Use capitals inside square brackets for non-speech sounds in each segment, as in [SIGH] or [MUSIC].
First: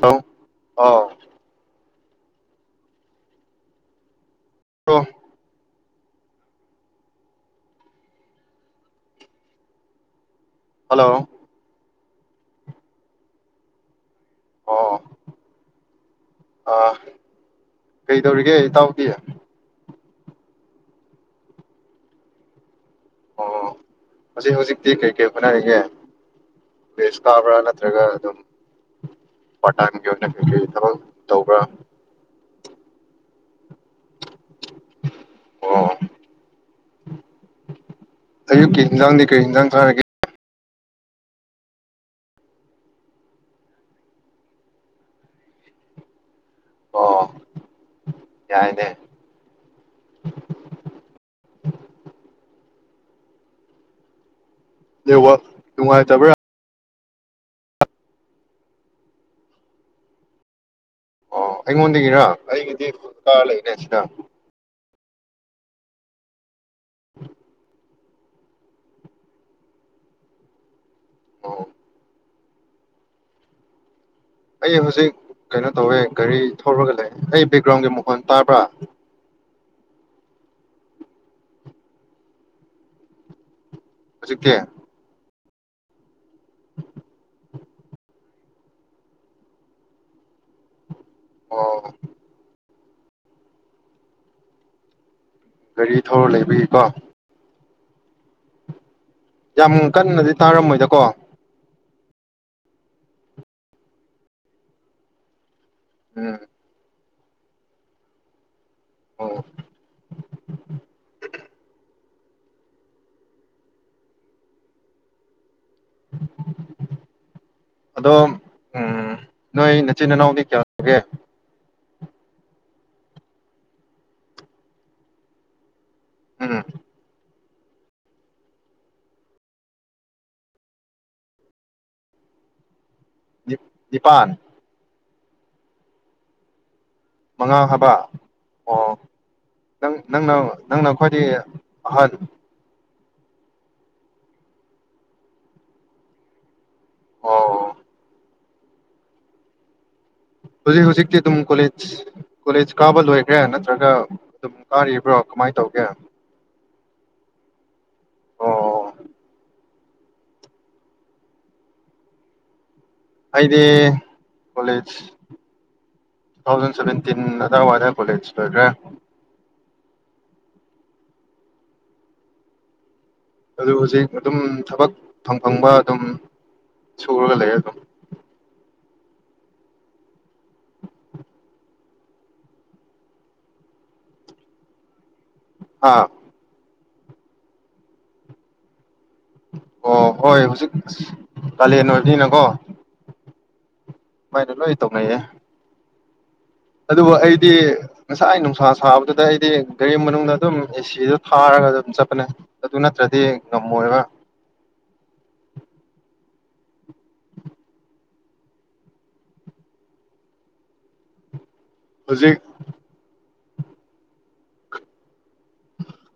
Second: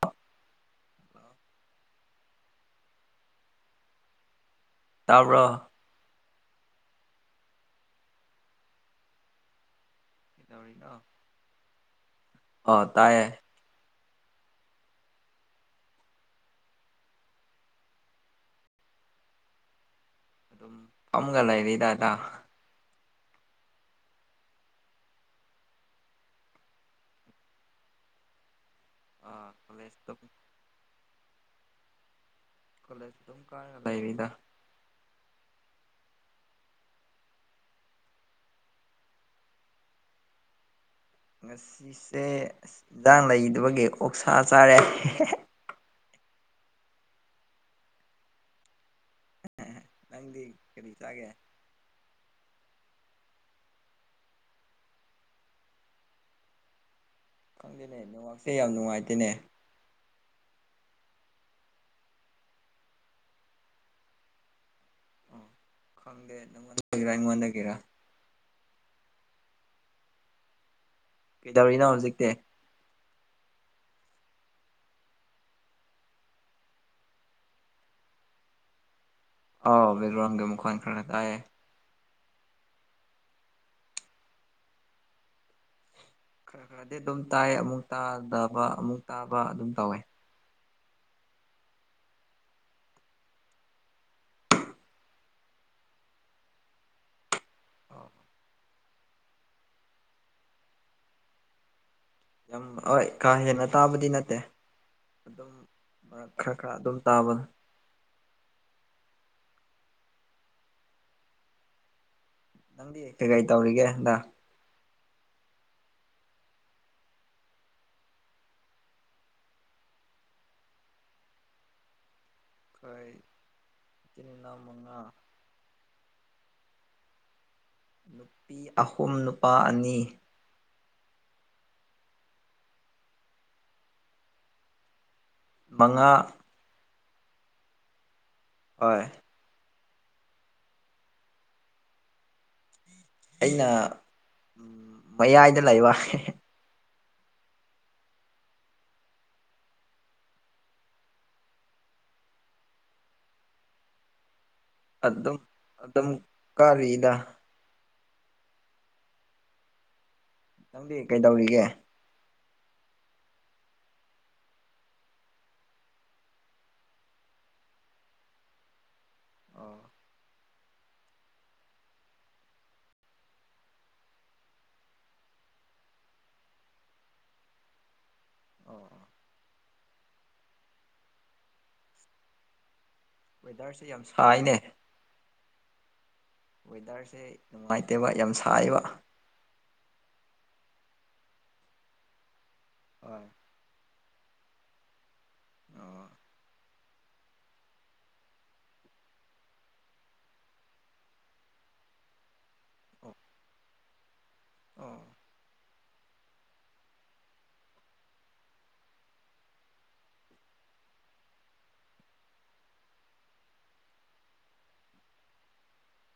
ꯍ ꯑꯥꯎ ꯕ꯭ꯔꯣ ꯇꯥꯕ꯭ꯔꯣ ꯏꯕꯅꯣ [UNINTELLIGIBLE] ꯍꯜꯂꯣ ꯑꯣ ꯇꯥꯏꯌꯦ ꯑꯣ ꯑ ꯀꯩꯗꯧꯔꯤꯒꯦ ꯏꯇꯥꯎꯗꯤ ꯑꯗꯨꯝ ꯑꯃꯒ ꯂꯩꯔꯤꯗꯗ ꯑꯣ ꯑꯁꯤ ꯍꯧꯖꯤꯛꯇꯤ ꯀꯩ ꯀꯩ ꯍꯣꯠꯅꯔꯤꯒꯦ ꯦꯁ ꯀꯥꯕ꯭ꯔꯥ ꯅꯠꯇ꯭ꯔꯒ ꯑꯗꯨꯝ ꯑꯥ ꯀꯣꯂꯦꯖ ꯐꯇꯥꯡꯒꯦ ꯑꯗꯨꯝ ꯐ ꯊ [UNINTELLIGIBLE] ꯇꯧꯕ꯭ꯔꯥ ꯀꯣꯂ ꯇ ꯀꯥꯏ ꯂꯔꯤꯗ ꯑꯣ ꯑꯌꯨꯛꯀꯤ ꯏꯟꯖꯥꯡꯗꯤ ꯀꯔꯤ ꯌꯦꯟꯖꯥꯡ ꯊꯥꯔꯒꯦ ꯉꯁꯤꯁꯦ ꯏꯟꯖꯥꯡ ꯂꯩꯗꯕꯒꯤ ꯑꯣꯛꯁꯥ ꯆꯥꯔꯦ ꯑꯣ ꯌꯥꯏꯅꯦ ꯅꯪꯗꯤ ꯀꯔꯤ ꯆꯥꯒꯦ ꯅꯦ ꯋꯥꯛ ꯅꯨꯡꯉꯥꯏ ꯇꯕ꯭ꯔꯥ ꯈꯪꯗꯦꯅꯦ ꯅꯦꯋꯥꯛꯁꯦ ꯌꯥꯝ ꯅꯨꯡꯉꯥꯏꯇꯦꯅꯦ ꯑꯣ ꯑꯩꯉꯣꯟꯗꯒꯤꯔ ꯑꯩꯒꯤꯗꯤ ꯐ ꯂꯩꯅꯦ ꯁꯤꯗ ꯑꯣ ꯈꯪꯗꯦ ꯅꯪꯅꯥ ꯃꯣꯏꯒꯤꯔꯥ ꯑꯩꯉꯣꯟꯗꯒꯤꯔꯥ ꯑꯣ ꯀꯩꯗꯧꯔꯤꯅꯣ ꯍꯧꯖꯤꯛꯇꯤ ꯑꯩ ꯍꯧꯖꯤꯛ ꯀꯩꯅꯣ ꯇꯧꯋꯦ ꯒꯥꯔꯤ ꯊꯧꯔꯒ ꯂꯩ ꯑꯩ ꯕꯦꯛꯒ꯭ꯔꯥꯎꯟꯒꯤ ꯃꯈꯣꯟ ꯇꯥꯕ꯭ꯔꯥ ꯑꯥꯎ ꯕꯦꯛꯒ꯭ꯔꯥꯎꯟꯒꯤ ꯃꯈꯣꯟ ꯈꯔ ꯇꯥꯏꯌꯦ ꯍꯧꯖꯤꯛꯇꯤ ꯈꯔ ꯈꯔꯗꯤ ꯑꯗꯨꯝ ꯇꯥꯏ ꯑꯃꯨꯛ ꯇꯥꯗꯕ ꯑꯃꯨꯛ ꯇꯥꯕ ꯑꯗꯨꯝ ꯇꯧꯋꯦ ꯑꯣ ꯒꯥꯔꯤ ꯊꯧꯔ ꯂꯩꯕꯒꯤꯀꯣ ꯑ [INAUDIBLE] ꯌꯥꯝ ꯀꯟꯅꯗꯤ ꯇꯥꯔꯝꯃꯣꯏꯗꯀꯣ ꯌꯥꯝ ꯍꯣꯏ ꯀꯥ ꯍꯦꯟꯅ ꯇꯥꯕꯗꯤ ꯅꯠꯇꯦ ꯑꯗꯨꯝ ꯑ ꯎꯝ ꯈꯔꯥ ꯈꯔꯥ ꯑꯗꯨꯝ ꯇꯥꯕꯜ ꯑꯣ ꯅꯪꯗꯤ ꯀꯩꯀꯩ ꯇꯧꯔꯤꯒꯦ ꯍꯟꯗꯛ ꯑꯗꯣ ꯎꯃ ꯅꯣꯏ ꯅꯆꯤꯟ ꯅꯅꯥꯎꯗꯤ ꯀꯌꯥ ꯁꯨꯒꯦ ꯈꯣꯏ ꯏꯆꯤꯟ ꯅꯥꯎ ꯃꯉꯥ ꯎꯃ ꯅꯨꯄꯤ ꯑꯍꯨꯝ ꯅꯨꯄꯥ ꯑꯅꯤ ꯅꯤꯄꯥꯟ ꯃꯉꯥ ꯃꯉꯥ ꯍꯥꯕ ꯍꯣꯏ ꯅꯪ ꯅꯪꯅ ꯅꯪꯅ ꯈ꯭ꯋꯥꯏꯗꯤꯒꯤ ꯑꯍꯜ ꯑꯩꯅ ꯃꯌꯥꯏꯗ ꯂꯩꯕ ꯑꯣ ꯍꯧꯖꯤꯛ ꯍꯧꯖꯤꯛꯇꯤ ꯑꯗꯨꯝ ꯀꯣꯂꯦꯖ ꯀꯣꯂꯦꯖ ꯀꯥꯕ ꯂꯣꯏꯈ꯭ꯔꯦ ꯅꯠꯇ꯭ꯔꯒ ꯑꯗꯨꯝ ꯀꯥꯔꯤꯕ꯭ꯔꯣ ꯀꯃꯥꯏꯅ ꯇꯧꯒꯦ ꯗ ꯑꯣ ꯅꯪꯗꯤ ꯀꯩꯗꯧꯔꯤꯒꯦ ꯑꯩꯗꯤ ꯀꯣꯂꯦꯖ ꯊꯥꯎꯖꯟ ꯁꯚꯦꯟꯇꯤꯟ ꯑꯗꯥꯏꯋꯥꯏꯗ ꯀꯣꯂꯦꯖ ꯂꯣꯏꯈ꯭ꯔꯦ ꯑꯣ ꯑꯗꯨ ꯍꯧꯖꯤꯛ ꯑꯗꯨꯝ ꯊꯕꯛ ꯐꯪ ꯐꯪꯕ ꯑꯗꯨꯝ ꯁꯨꯔꯒ ꯂꯩ ꯑꯗꯨꯝ ꯑꯣ ꯑꯣ ꯋꯦꯗꯔꯁꯦ ꯌꯥꯝ ꯁꯥꯏꯅꯦ ꯍꯥ ꯋꯦꯗꯔꯁꯦ ꯅꯨꯡꯉꯥꯏꯇꯦꯕ ꯌꯥꯝ ꯁꯥꯏꯕ ꯑꯣ ꯍꯣꯏ ꯍꯧꯖꯤꯛ ꯀꯥꯂꯦꯟ ꯑꯣꯏꯕꯅꯤꯅꯀꯣ ꯍꯣꯏ [INAUDIBLE] ꯁꯨꯃꯥꯏꯅ ꯂꯣꯏ ꯇꯧꯅꯩꯌꯦ ꯑꯣ ꯑꯗꯨꯕꯨ ꯑꯩꯗꯤ ꯉꯁꯥꯏ ꯅꯨꯡꯁꯥ ꯁꯥꯕꯗꯨꯗ ꯑꯩꯗꯤ ꯒꯥꯔꯤ ꯃꯅꯨꯡꯗ ꯑꯗꯨꯝ ꯑꯦꯁꯤꯗ ꯊꯥꯔꯒ ꯑꯗꯨꯝ ꯆꯠꯄꯅꯦ ꯑꯗꯨ ꯅꯠꯇ꯭ꯔꯗꯤ ꯉꯝꯃꯣꯏꯕ ꯑꯣ ꯍꯧꯖꯤꯛ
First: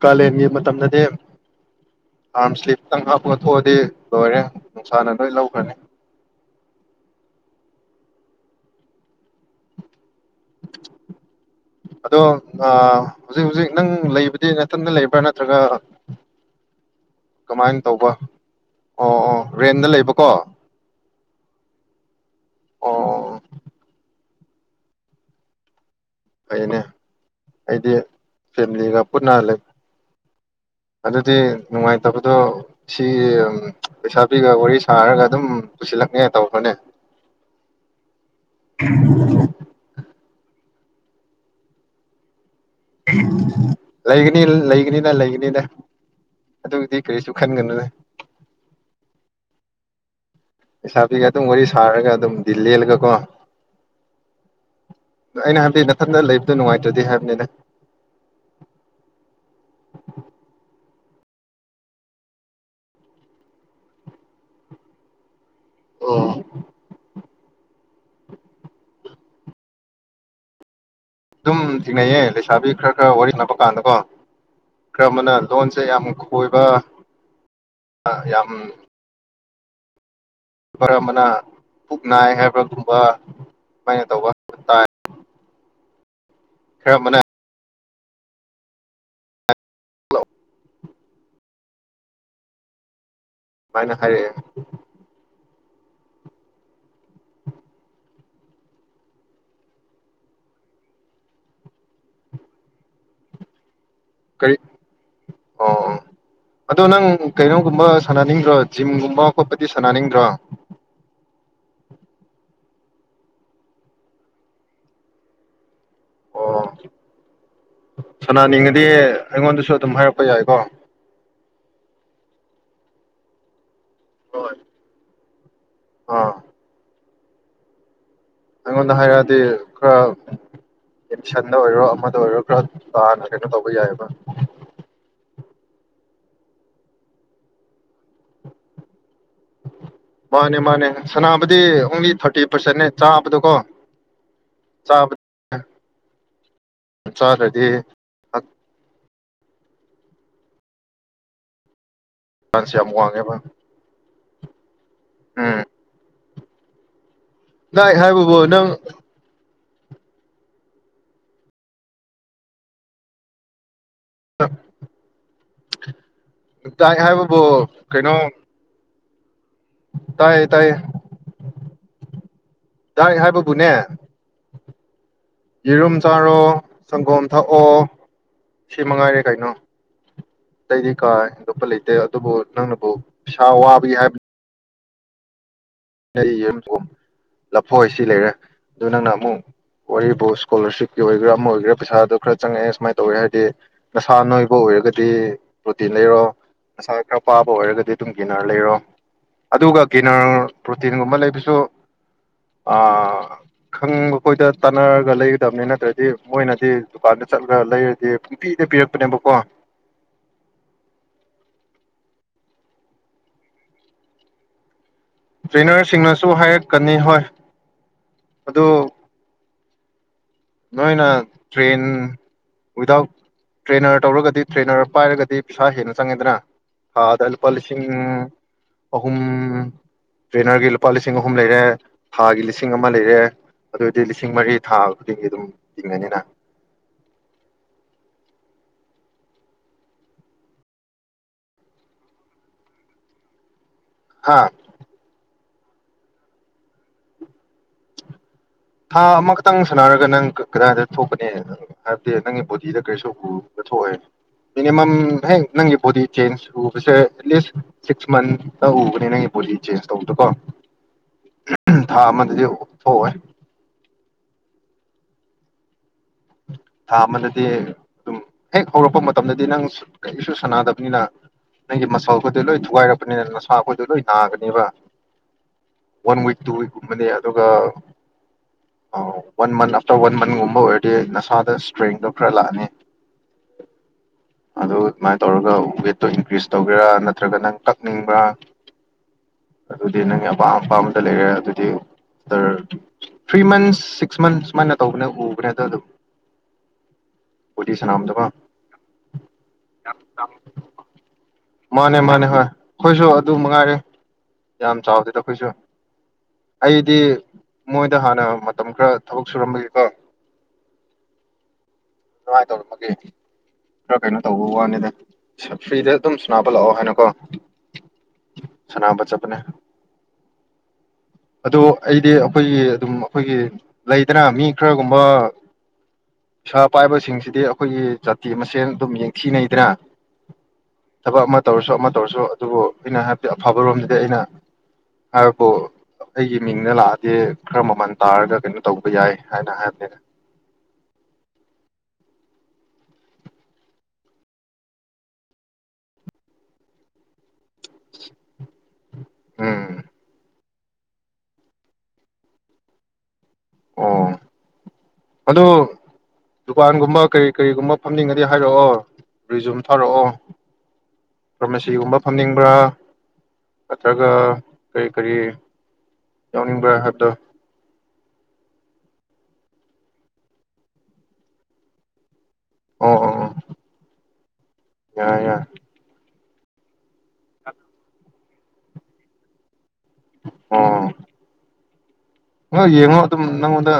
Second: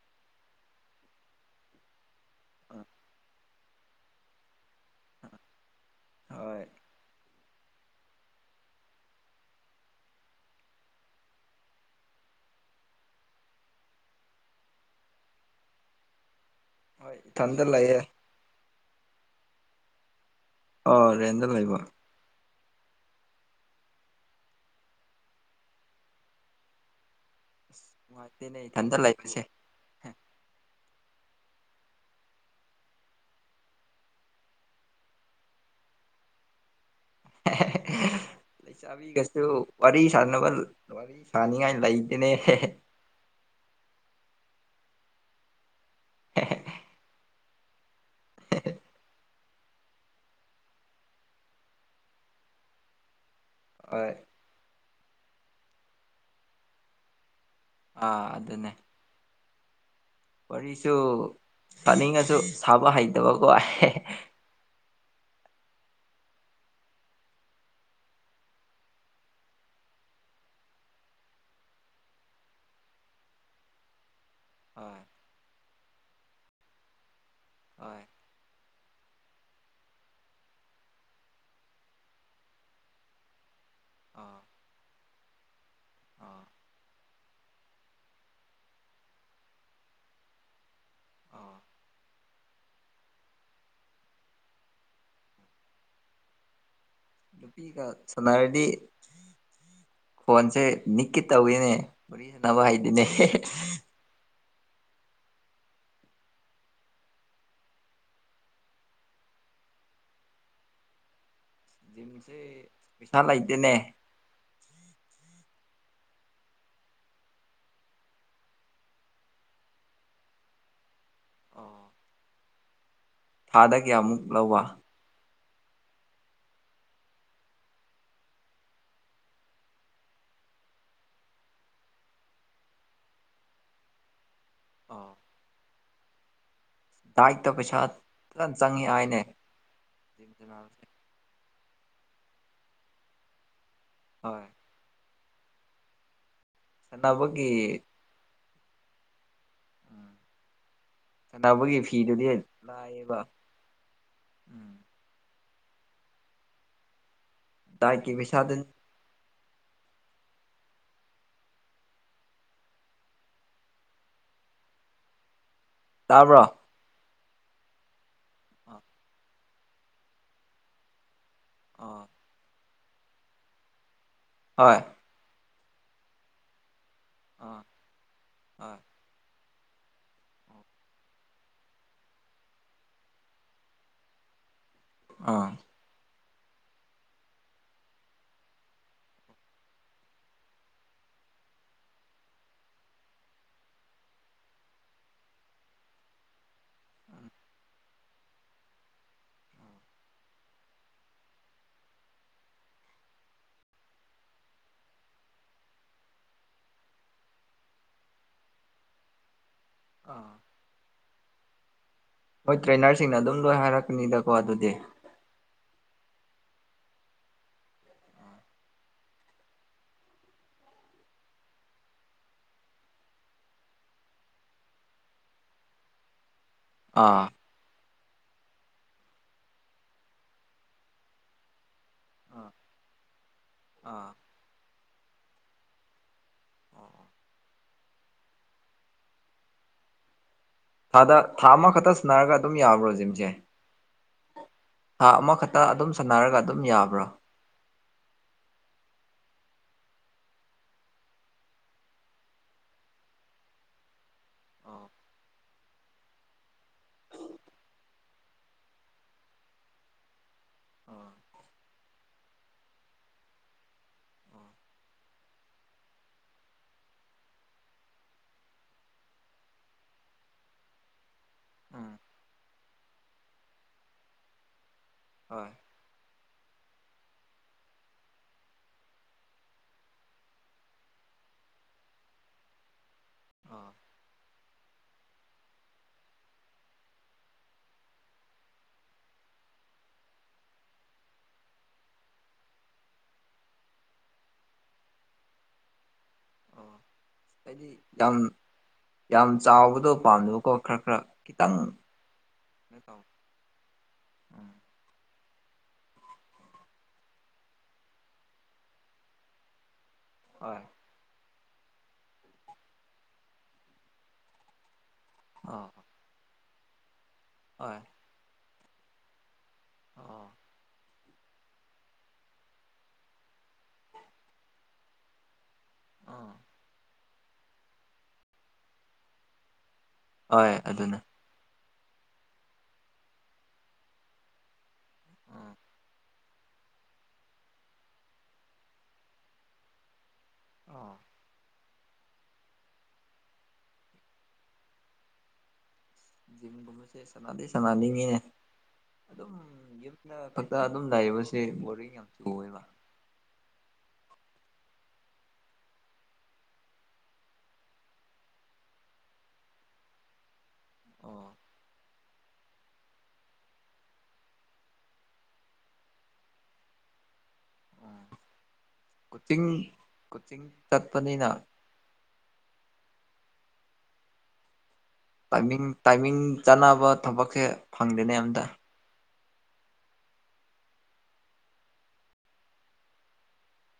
ꯀꯥꯂꯦꯟꯒꯤ ꯃꯇꯝꯗꯗꯤ ꯑꯥꯔꯝ ꯑꯣ ꯏꯁ꯭ꯂꯤꯞꯇꯪ ꯍꯥꯞꯄꯊꯣꯛꯑꯗꯤ ꯂꯣꯏꯔꯦ ꯅꯨꯡꯁꯥꯅ ꯂꯣꯏ ꯂꯧꯈ꯭ꯔꯅꯤ ꯍꯣꯏ ꯑꯗꯣ ꯍꯧꯖꯤꯛ ꯍꯧꯖꯤꯛ ꯅꯪ ꯂꯩꯕꯗꯤ ꯅꯊꯟꯗ ꯂꯩꯕ꯭ꯔꯥ ꯅꯠꯇ꯭ꯔꯒ ꯑꯩ ꯏꯊꯟꯗ ꯀꯃꯥꯏꯅ ꯂꯩꯌꯦ ꯇꯧꯕ ꯑꯣ ꯑꯣ ꯔꯦꯟꯗ ꯂꯩꯕꯀꯣ ꯑ ꯔꯦꯟꯗ ꯂꯕ ꯑꯣ ꯑꯣ ꯐꯩꯌꯦꯅꯦ ꯑꯁ ꯑꯩꯗꯤ ꯅꯨꯡꯉꯥꯏꯇꯦꯅꯦ ꯏꯊꯟꯇ ꯐꯦꯃꯤꯂꯤꯒ ꯄꯨꯅ ꯂꯩꯕꯁꯦ ꯂꯩ ꯑꯗꯨꯗꯤ ꯅꯨꯡꯉꯥꯏꯇꯕꯗꯣ ꯁꯤ ꯂꯩꯁꯥꯕꯤꯒ ꯋꯥꯔꯤ ꯁꯥꯔꯒ ꯑꯗꯨꯝ ꯄꯨꯁꯤꯜꯂꯛꯅꯤꯉꯥꯏ ꯇꯧꯈ꯭ꯔꯣꯅꯦ ꯂꯩꯁꯥꯕꯤꯒꯁꯨ ꯋꯥꯔꯤ ꯁꯥ ꯁꯥꯟꯅꯕ ꯋꯥꯔꯤ ꯁꯥꯅꯤꯡꯉꯥꯏ ꯂꯩꯇꯅꯦ ꯂꯩꯒꯅꯤ ꯂꯩꯒꯅꯤꯗ ꯂꯩꯒꯅꯤꯗ ꯑꯗꯨꯒꯤꯗꯤ ꯀꯔꯤꯁꯨ ꯈꯟꯒꯅꯨꯅꯦ ꯂꯩꯁꯥꯕꯤꯒ ꯑꯗꯨꯝ ꯋꯥꯔꯤ ꯁꯥꯔꯒ ꯑꯗꯨꯝ ꯗꯤꯜ ꯂꯦꯜꯂꯒꯀꯣ ꯑ ꯑꯩꯅ ꯍꯥꯏꯕꯗꯤ ꯃꯅꯥꯊꯟꯗ ꯂꯩꯕꯗꯣ ꯅꯨꯡꯉꯥꯏꯇ꯭ꯔꯗꯤ ꯍꯥꯏꯕꯅꯦꯗ ꯑꯥ ꯑꯗꯨꯗꯅꯦ ꯍꯝ ꯋꯥꯔꯤꯁꯨ ꯇꯥꯅꯤꯡꯉꯁꯨ ꯁꯥꯕ ꯍꯩꯇꯕꯀꯣ ꯑꯣ ꯑꯗꯨꯝ ꯊꯤꯡꯅꯩꯌꯦ ꯂꯩꯁꯥꯕꯤ ꯈꯔ ꯈꯔ ꯋꯥꯔꯤ ꯁꯟꯅꯕ ꯀꯥꯟꯗꯀꯣ ꯍꯣꯏ ꯀ꯭ꯔꯃꯅ ꯂꯣꯟꯁꯦ ꯌꯥꯝꯃꯨꯛ ꯀꯣꯏꯕ ꯍꯣꯏ ꯑ ꯌꯥꯝ ꯄꯔ ꯑꯃꯅ ꯄꯨꯛ ꯅꯥꯏ ꯍꯥꯏꯕꯒꯨꯝꯕ ꯃꯥꯏꯅ ꯇꯧꯕ ꯑꯣ ꯈꯔ ꯃꯅꯥ ꯍꯜꯂꯣ ꯑꯥ ꯃꯥꯏꯅ ꯍꯥꯏꯔꯦ ꯅꯨꯄꯤꯒ ꯁꯥꯟꯅꯔꯗꯤ ꯐꯣꯟꯁꯦ ꯅꯤꯛꯀꯤ ꯇꯧꯏꯅꯦ ꯃꯔꯤ ꯁꯦꯅꯕ ꯍꯥꯏꯗꯤꯅꯦ ꯀꯔꯤ ꯑꯣ ꯑꯗꯣ ꯅꯪ ꯀꯩꯅꯣꯒꯨꯝꯕ ꯁꯥꯟꯅꯅꯤꯡꯗ꯭ꯔꯣ ꯖꯤꯝꯒꯨꯝꯕ ꯈꯣꯠꯄꯗꯤ ꯁꯥꯟꯅꯅꯤꯡꯗ꯭ꯔꯣ ꯁꯦ ꯄꯩꯁꯥ ꯂꯩꯥꯗꯦꯅꯦ ꯑꯣ ꯁꯅꯥꯅꯤꯡꯉꯗꯤ ꯑꯩꯉꯣꯟꯗꯁꯨ ꯑꯗꯨꯝ ꯍꯥꯏꯔꯛꯄ ꯌꯥꯏꯀꯣ ꯑꯣ ꯊꯥꯗꯦ ꯀꯌꯥꯃꯨꯛ ꯂꯧꯕ ꯑꯥ ꯑꯩꯉꯣꯟꯗ ꯍꯥꯏꯔꯛꯑꯗꯤ ꯈꯔ ꯑꯦꯝꯁꯟꯗ ꯑꯣꯏꯔꯣ ꯑꯃꯗ ꯑꯣꯏꯔꯣ ꯈꯔ ꯇꯥꯅ ꯀꯩꯅꯣ ꯇꯧꯕ ꯌꯥꯏꯑꯕ ꯑꯥ ꯗꯥꯏꯛꯇ ꯄꯩꯁꯥ ꯇ ꯆꯪꯉꯦ ꯍꯥꯏꯅꯦ ꯖꯤꯝ ꯃꯥꯅꯦ ꯁꯥꯟꯅꯕꯁꯦ ꯃꯥꯅꯦ ꯁꯅꯥꯝ ꯗꯤ ꯑꯣꯡꯂꯤ ꯊꯥꯔꯇꯤ ꯄꯥꯔꯁꯦꯟꯅ ꯆꯥꯕꯗ ꯀꯣ ꯍꯣꯏ [INAUDIBLE] ꯁꯥꯟꯅꯕꯒꯤ ꯆꯂꯗꯤ ꯀ ꯂꯕꯒꯤ ꯐ ꯀꯤꯔꯗꯤ ꯆꯥꯟꯁ ꯌꯥꯝ ꯂꯑꯕ ꯋꯥꯡꯉꯦꯕ ꯎꯝ ꯑꯝ ꯍꯥꯏꯥꯏ ꯗꯥꯏꯠꯀꯤ ꯕꯕꯨ ꯄꯩꯁꯥꯗꯨ ꯅꯪ ꯑ ꯇꯥꯕ꯭ꯔꯣ ꯇꯥꯏ ꯍꯥꯏꯕ ꯣ ꯀꯩꯅꯣ ꯇꯥꯏꯌꯦ ꯇꯥꯏꯌꯦ ꯑꯥ ꯇ ꯍꯥꯏ ꯕꯨꯨꯅꯦ ꯍꯣꯏ ꯌꯦꯔꯨꯝ ꯆꯥꯔꯣ ꯁꯪꯒꯣꯝ ꯑꯥ ꯊꯛꯑꯣ ꯁꯤ ꯃꯉꯥꯏꯔꯦ ꯀꯩꯅꯣ ꯑꯇꯩꯗꯤ ꯀꯥꯏ ꯑꯦꯟꯗꯣꯞꯄ ꯂꯩꯇꯦ ꯑꯗꯨꯕꯨ ꯅꯪꯅꯕꯨ ꯄꯩꯁꯥ ꯋꯥꯕꯒꯤ ꯍꯥꯏꯕꯅꯤ ꯑꯥ ꯂꯞꯐꯣ ꯁꯤ ꯂꯩꯔꯦ ꯑꯗꯨ ꯅꯪꯅ ꯑꯃꯨꯛ ꯋꯥꯔꯤꯕꯨ ꯏꯁꯀꯣꯂꯔꯁꯤꯞꯀꯤ ꯑꯣꯏꯒꯦꯔꯥ ꯑꯃ ꯑꯣꯏꯒꯦꯔꯥ ꯄꯩꯁꯥꯗꯣ ꯈꯔ ꯆꯪꯉꯛꯑꯦ ꯁꯨꯃꯥꯏꯅ ꯇꯧꯋꯦ ꯍꯥꯏꯗꯤ ꯅꯁꯥ ꯅꯣꯏꯕ ꯑꯣꯏꯔꯒꯗꯤ ꯄ꯭ꯔꯣꯇꯤꯟ ꯂꯩꯔꯣ ꯅꯁꯥ ꯈꯔ ꯄꯥꯕ ꯑꯣꯏꯔꯒꯗꯤ ꯑꯗꯨꯝ ꯒꯤꯅꯔ ꯂꯩꯔꯣ ꯑꯗꯨꯒ ꯒꯤꯅꯔ ꯄ꯭ꯔꯣꯇꯤꯟꯒꯨꯝꯕ ꯂꯩꯕꯁꯨ ꯈꯪꯕꯈꯣꯏꯗ ꯇꯥꯟꯅꯔꯒ ꯂꯩꯒꯗꯕꯅꯤ ꯅꯠꯇ꯭ꯔꯗꯤ ꯃꯣꯏꯅꯗꯤ ꯗꯨꯀꯥꯟꯗ ꯆꯠꯂꯒ ꯂꯩꯔꯗꯤ ꯄꯨꯡꯄꯤꯤꯗ ꯄꯤꯔꯛꯄꯅꯦꯕꯀꯣ ꯑꯥ ꯍꯣꯏ ꯇ꯭ꯔꯦꯅꯔꯁꯤꯡꯅ ꯑꯗꯨꯝ ꯂꯣꯏ ꯍꯥꯏꯔꯛꯀꯅꯤꯗꯀꯣ ꯑꯗꯨꯗꯤ ꯇ꯭ꯔꯦꯅꯔꯁꯤꯡꯅꯁꯨ ꯍꯥꯏꯔꯛꯀꯅꯤ ꯍꯣꯏ ꯑꯗꯨ ꯅꯣꯏꯅ ꯇ꯭ꯔꯦꯟ ꯋꯤꯗꯥꯎꯠ ꯇ꯭ꯔꯦꯅꯔ ꯇꯧꯔꯒꯗꯤ ꯇ꯭ꯔꯦꯅꯔ ꯄꯥꯏꯔꯒꯗꯤ ꯄꯩꯁꯥ ꯍꯦꯟꯅ ꯆꯪꯉꯦꯗꯅ ꯑꯥ ꯍꯗꯜ ꯄꯂꯤꯁꯤ ꯎꯝ ꯑꯍꯨꯝ ꯇ꯭ꯔꯦꯅꯔꯒꯤ ꯂꯨꯄꯥ ꯂꯤꯁꯤꯡ ꯑꯍꯨꯝ ꯂꯩꯔꯦ ꯊꯥꯒꯤ ꯂꯤꯁꯤꯡ ꯑꯃ ꯂꯩꯔꯦ ꯑꯗꯨꯑꯣꯏꯗꯤ ꯑꯥ ꯂꯤꯁꯤꯡ ꯃꯔꯤ ꯊꯥ ꯑꯗꯨꯝ ꯇꯤꯡꯉꯅꯤꯅ ꯑꯣ ꯑꯥꯗ ꯊꯥ ꯑꯃꯈꯛꯇ ꯁꯟꯅꯔꯒ ꯑꯗꯨꯝ ꯌꯥꯕ꯭ꯔꯣ ꯖꯤꯝꯁꯦ ꯍꯥ ꯑꯥ ꯃ ꯈ ꯇ ꯑꯗꯨꯝ ꯁꯥꯟꯅꯔꯒ ꯑꯗꯨꯝ ꯌꯥꯕ꯭ꯔꯥ ꯊꯥ ꯑꯃꯈꯛꯇꯪ ꯁꯥꯟꯅꯔꯒ ꯅꯪ ꯀꯗꯥꯏꯗ ꯊꯣꯛꯄꯅꯦ ꯍꯥꯏꯕꯗꯤ ꯅꯪꯒꯤ ꯕꯣꯗꯤꯗ ꯀꯔꯤꯁꯨ ꯊꯣꯛꯑꯦ ꯎꯝ ꯃꯅꯤꯃꯝ ꯍ ꯅꯪ ꯕꯣꯗꯤ ꯆꯦꯟꯖ ꯎꯕꯁꯦ ꯑꯦꯠꯂꯤꯁ ꯁꯤꯛꯁ ꯃꯟꯇ ꯎꯕꯅꯤ ꯅꯪꯒꯤ ꯕꯣꯗꯤ ꯆꯦꯟꯖ ꯇꯧꯕꯗꯀꯣ ꯊꯥ ꯑꯃꯗꯗꯤ ꯊꯣꯛꯑꯣꯦ ꯊꯥ ꯑꯃꯗꯗꯤ ꯑꯗꯨꯝ ꯍꯦꯛ ꯍꯧꯔꯛꯄ ꯃꯇꯝꯗꯗꯤ ꯅꯪ ꯀꯩꯀꯩꯁꯨ ꯁꯥꯟꯅꯗꯕꯅꯤꯅ ꯅꯪꯒꯤ ꯃꯁꯜ ꯑꯩꯈꯣꯏꯗꯣ ꯂꯣꯏ ꯊꯨꯒꯥꯏꯔꯛꯄꯅꯤꯅ ꯅꯁꯥ ꯑꯩꯈꯣꯏꯗꯣ ꯂꯣꯏ ꯅꯥꯒꯅꯦꯕ ꯍꯣꯏ ꯋꯥꯟ ꯋꯤꯛ ꯇꯨ ꯋꯤꯛꯀꯨꯝꯕꯅꯤ ꯑꯗꯨꯒ ꯋꯥꯟ ꯃꯟ ꯑꯥꯐꯇꯔ ꯋꯥꯟ ꯃꯟꯒꯨꯝꯕ ꯑꯣꯏꯔ ꯅꯁꯥꯗ ꯏꯁꯇ꯭ꯔꯦꯡꯗꯣ ꯈꯔ ꯂꯥꯛꯑꯅꯤ ꯑꯗꯨ ꯑꯗꯨꯃꯥꯏꯅ ꯇꯧꯔꯒ ꯋꯦꯠꯇꯣ ꯏꯟꯀ꯭ꯔꯤꯁ ꯇꯧꯒꯦꯔꯥ ꯅꯠꯇ꯭ꯔꯒ ꯅꯪ ꯀꯛꯅꯤꯡꯕ꯭ꯔꯥ ꯑꯗꯨꯗꯤ ꯅꯪꯒꯤ ꯑꯄꯥꯝ ꯑꯄꯥꯝꯗ ꯂꯩꯒꯦꯔꯥ ꯑꯗꯨꯗꯤ ꯑꯇꯔ ꯊ꯭ꯔꯤ ꯃꯟꯁ ꯁꯤꯛꯁ ꯃꯟꯁ ꯁꯨꯃꯥꯏꯅ ꯇꯧꯕꯅꯦ ꯎꯕꯅꯦ ꯇ ꯑꯗꯨꯝ ꯑꯩꯗꯤ ꯕꯣꯗꯤ ꯌꯥꯝ ꯁꯅꯥꯝꯗꯃ ꯌꯥꯝ ꯆꯥꯎꯕꯗꯣ ꯄꯥꯝꯗꯕꯀꯣ ꯈꯔ ꯈꯔ ꯈꯤꯇꯪ ꯃꯥꯅꯦ ꯃꯥꯅꯦ ꯍꯣꯏ ꯑꯩꯈꯣꯏꯁꯨ ꯑꯗꯨ ꯃꯉꯥꯏꯔꯦ ꯎꯝ ꯌꯥꯝ ꯆꯥꯎꯗꯦꯗ ꯑꯩꯈꯣꯏꯁꯨ ꯑꯩꯗꯤ ꯃꯣꯏꯗ ꯍꯥꯟꯅ ꯃꯇꯝ ꯈꯔ ꯊꯕꯛ ꯁꯨꯔꯝꯕꯒꯤꯀꯣ ꯑꯥ ꯑꯗꯨꯃꯥꯏ ꯇꯧꯔꯕꯒꯤ ꯈꯔ ꯀꯩꯅꯣ ꯇꯧꯕ ꯋꯥꯅꯤꯗ ꯐꯔ꯭ꯤꯗ ꯑꯗꯨꯝ ꯁꯥꯟꯅꯕ ꯂꯥꯀꯑꯣ ꯍꯥꯏꯅꯀꯣ ꯑꯣꯏ ꯁꯥꯅꯕ ꯆꯠꯄꯅꯦ ꯑꯗꯣ ꯑꯩꯗꯤ ꯑꯩꯈꯣꯏꯒꯤ ꯑꯗꯨꯝ ꯑꯩꯈꯣꯏꯒꯤ ꯂꯩꯗꯅ ꯃꯤ ꯈꯔꯒꯨꯝꯕ ꯑꯥ ꯄꯩꯁꯥ ꯄꯥꯏꯕꯁꯤꯡꯁꯤ ꯗꯤ ꯑꯩꯈꯣꯏꯒꯤ ꯖꯥꯇꯤ ꯃꯁꯦꯟ ꯑꯗꯨꯝ ꯌꯦꯡꯊꯤꯅꯩꯗꯅ ꯍꯣꯏ ꯑꯗꯨꯅꯦ ꯊꯕꯛ ꯑꯃ ꯇꯧꯔꯁꯨ ꯑꯃ ꯇꯧꯔꯁꯨ ꯑꯗꯨꯕꯨ ꯑꯩꯅ ꯍꯥꯏꯕꯗꯤ ꯑꯐꯕꯔꯣꯝꯗꯗꯤ ꯑꯩꯅ ꯍꯥꯏꯕꯕꯨ ꯑꯩꯒꯤ ꯃꯤꯡꯅ ꯂꯥꯛꯑꯗꯤ ꯈꯔ ꯃꯃꯜ ꯇꯥꯔꯒ ꯀꯩꯅꯣ ꯇꯧꯕ ꯌꯥꯏ ꯍꯥꯏꯅ ꯍꯥꯏꯕꯅꯤ ꯑ ꯖꯤꯝꯒꯨꯝꯃꯦꯁꯦ ꯁꯥꯅꯗꯤ ꯁꯟꯅꯥ ꯁꯥꯟꯅꯅꯤꯡꯉꯤꯅꯦ ꯑꯗꯨꯝ ꯎꯝ ꯌꯨꯝꯗ ꯐꯛꯇ ꯑꯗꯨꯝ ꯂꯩꯕꯁꯦ ꯕꯣꯔꯤꯡ ꯌꯥꯝ ꯆꯨꯌꯦꯕ ꯑꯥ ꯑꯗꯨ ꯗꯨꯀꯥꯟꯒꯨꯝꯕ ꯀꯔꯤ ꯀꯔꯤꯒꯨꯝꯕ ꯐꯝꯅꯤꯡꯉꯗꯤ ꯍꯥꯏꯔꯛꯑꯣ ꯔꯤꯖꯨꯝ ꯊꯥꯔꯛꯑꯣ ꯑꯣ ꯐꯥꯔꯃꯥꯁꯤꯒꯨꯝꯕ ꯐꯝꯅꯤꯡꯕ꯭ꯔꯥ ꯅꯠꯇ꯭ꯔꯒ ꯀꯔꯤ ꯀꯔꯤ ꯌꯥꯎꯅꯤꯡꯕ꯭ꯔꯥ ꯍꯥꯏꯕꯗꯣ ꯀꯨꯆꯤꯡ ꯀꯨꯆꯤꯡ ꯆꯠꯄꯅꯤꯅ ꯑ ꯑ ꯇꯥꯏꯃꯤꯡ ꯇꯥꯏꯃꯤꯡ ꯆꯥꯅꯕ ꯊꯕꯛꯁꯦ ꯐꯪꯗꯦꯅꯦ ꯑꯝꯇ ꯑꯥ ꯑ ꯌꯦꯡꯉꯣ ꯑꯗꯨꯝ ꯅꯪꯉꯣꯟꯗ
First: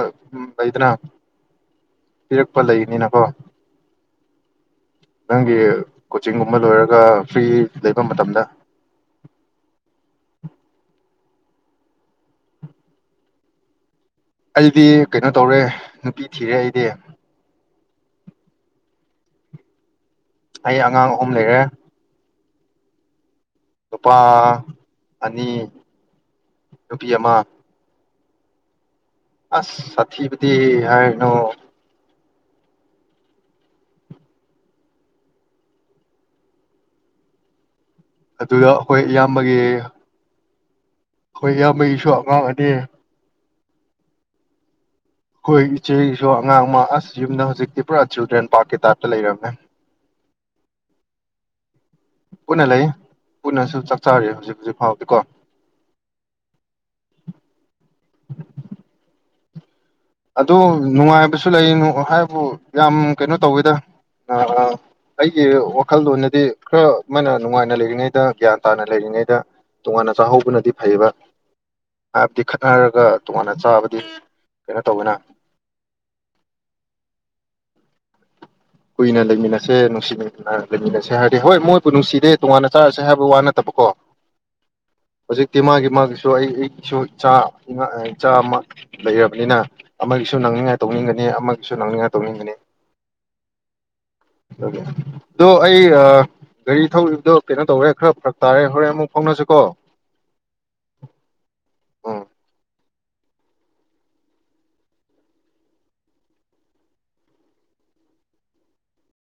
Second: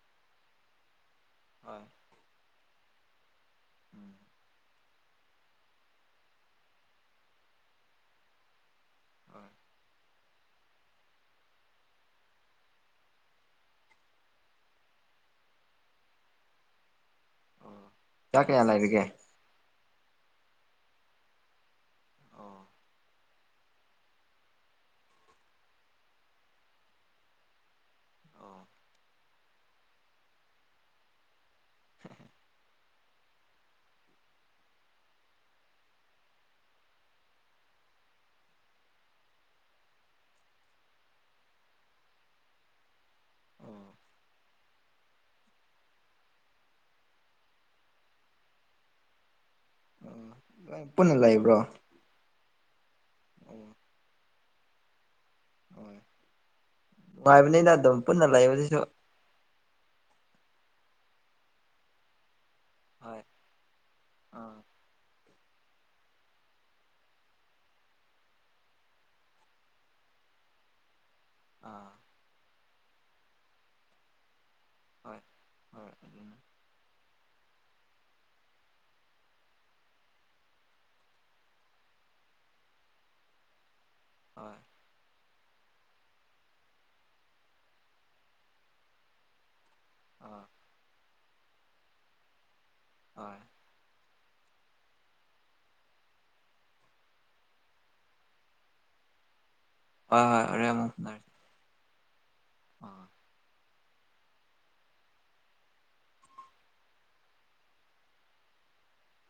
ꯂꯩꯗꯅ ꯍꯣꯏ ꯄꯤꯔꯛꯄ ꯂꯩꯕꯅꯤꯅꯀꯣ ꯎꯝ ꯅꯪꯒꯤ ꯀꯣꯆꯤꯡꯒꯨꯝꯕ ꯂꯣꯏꯔꯒ ꯐ꯭ꯔꯤ ꯂꯩꯕ ꯃꯇꯝꯗ ꯍꯣꯏ ꯑꯩꯗꯤ ꯀꯩꯅꯣ ꯇꯧꯔꯦ ꯅꯨꯄꯤ ꯊꯤꯔꯦ ꯑꯩꯗꯤ ꯑꯣ ꯏꯆꯥ ꯀꯌꯥ ꯂꯩꯔꯒꯦ ꯑꯩ ꯑꯉꯥꯡ ꯑꯍꯨꯝ ꯂꯩꯔꯦ ꯑꯣ ꯅꯨꯄꯥ ꯑꯅꯤ ꯅꯨꯄꯤ ꯑꯃ ꯑꯣ ꯑꯁ ꯁꯥꯊꯤꯕꯗꯤ ꯍꯥꯏꯒꯅꯨ ꯑꯗꯨꯒ ꯑꯩꯈꯣꯏ ꯏꯌꯥꯝꯕꯒꯤ ꯑꯩꯈꯣꯏ ꯏꯌꯥꯝꯕꯩꯁꯨ ꯑꯉꯥꯡ ꯑꯅꯤ ꯑꯣ ꯍꯣꯏ ꯏꯆꯦꯁꯨ ꯑꯉꯥꯡ ꯑꯃ ꯑꯁ ꯌꯨꯝꯗ ꯍꯧꯖꯤꯛ ꯇ꯭ꯔꯤꯄꯨꯔꯥ ꯆꯤꯜꯗ꯭ꯔꯦꯟ ꯄꯥꯔꯛꯀꯤ ꯇꯥꯏꯞꯇ ꯂꯩꯔꯝꯃꯦ ꯑꯣ ꯄꯨꯟꯅ ꯂꯩꯥꯛꯏꯕ꯭ꯔꯣ ꯀꯅꯦ ꯂꯩ ꯄꯨꯟꯅꯁꯨ ꯆꯥꯛꯆꯥꯔꯤ ꯍꯧꯖꯤꯛ ꯍꯧꯖꯤꯛ ꯐꯥꯎꯗꯦ ꯀꯣ ꯅꯨꯡꯉꯥꯏꯕꯅꯤꯅ ꯑꯗꯨꯝ ꯄꯨꯟꯅ ꯂꯩꯕꯗꯨꯁꯨ ꯑꯗꯨ ꯅꯨꯡꯉꯥꯏꯕꯁꯨ ꯂꯩ ꯍꯥꯏꯕꯨ ꯌꯥꯝ ꯍꯣꯏ ꯀꯩꯅꯣ ꯇꯧꯋꯦꯗ ꯑ ꯑꯥ ꯑꯩꯒꯤ ꯋꯥꯈꯜꯂꯣꯟꯗꯗꯤ ꯈꯔ ꯃꯥꯅ ꯅꯨꯡꯉꯥꯏꯅ ꯂꯩꯔꯤꯉꯩꯗ ꯒ꯭ꯌꯥꯟ ꯇꯥꯅ ꯂꯩꯔꯤꯉꯩꯗ ꯇꯣꯉꯥꯟꯅ ꯆꯥꯍꯧꯕꯅꯗꯤ ꯐꯩꯕ ꯑꯥ ꯑꯔ ꯈ ꯇꯣꯉꯥꯟꯅ ꯆꯥꯕꯗꯤ ꯀꯩꯅꯣ ꯇꯧꯕꯅ ꯍꯣꯏ ꯍꯣꯏ ꯑꯗꯨꯅ ꯀꯨꯏꯅ ꯂꯩꯃꯤꯟꯅꯁꯦ ꯅꯨꯡꯁꯤꯟꯅ ꯂꯩꯃꯤꯟꯅꯁꯦ ꯍꯥꯏꯔꯗꯤ ꯍꯣꯏ ꯃꯣꯏꯕꯨ ꯅꯨꯡꯁꯤꯗꯦ ꯇꯣꯉꯥꯟꯅ ꯆꯥꯔꯁꯦ ꯍꯥꯏꯕ ꯋꯥ ꯅꯠꯇꯕꯀꯣ ꯍꯣꯏ ꯍꯧꯖꯤꯛꯇꯤ ꯃꯥꯒꯤ ꯃꯥꯒꯤꯁꯨ ꯑꯩ ꯑꯩꯒꯤꯁꯨ ꯏꯆꯥ ꯏꯆꯥ ꯑꯃ ꯂꯩꯔꯕꯅꯤꯅ ꯑꯃꯒꯤꯁꯨ ꯍꯣꯏ ꯅꯪꯅꯤꯡꯉꯥꯏ ꯇꯧꯅꯤꯡꯒꯅꯤ ꯑꯃꯒꯤꯁꯨ ꯅꯪꯅꯤꯡꯉ ꯇꯧꯅꯤꯡꯕꯅꯤ ꯍꯣꯏ ꯑꯗꯣ ꯑꯩ ꯒꯥꯔꯤ ꯊꯧꯔꯤꯕꯗꯣ ꯀꯩꯅꯣ ꯇꯧꯔꯦ ꯈꯔ ꯐꯔꯛ ꯇꯥꯔꯦ ꯍꯣꯔꯦꯟ ꯑꯃꯨꯛ ꯐꯥꯎꯅꯁꯤꯀꯣ ꯍꯣꯏ ꯍꯣꯏ ꯍꯔꯣꯏ ꯑꯃꯨꯛ ꯍꯟꯅꯔꯒꯦ ꯑ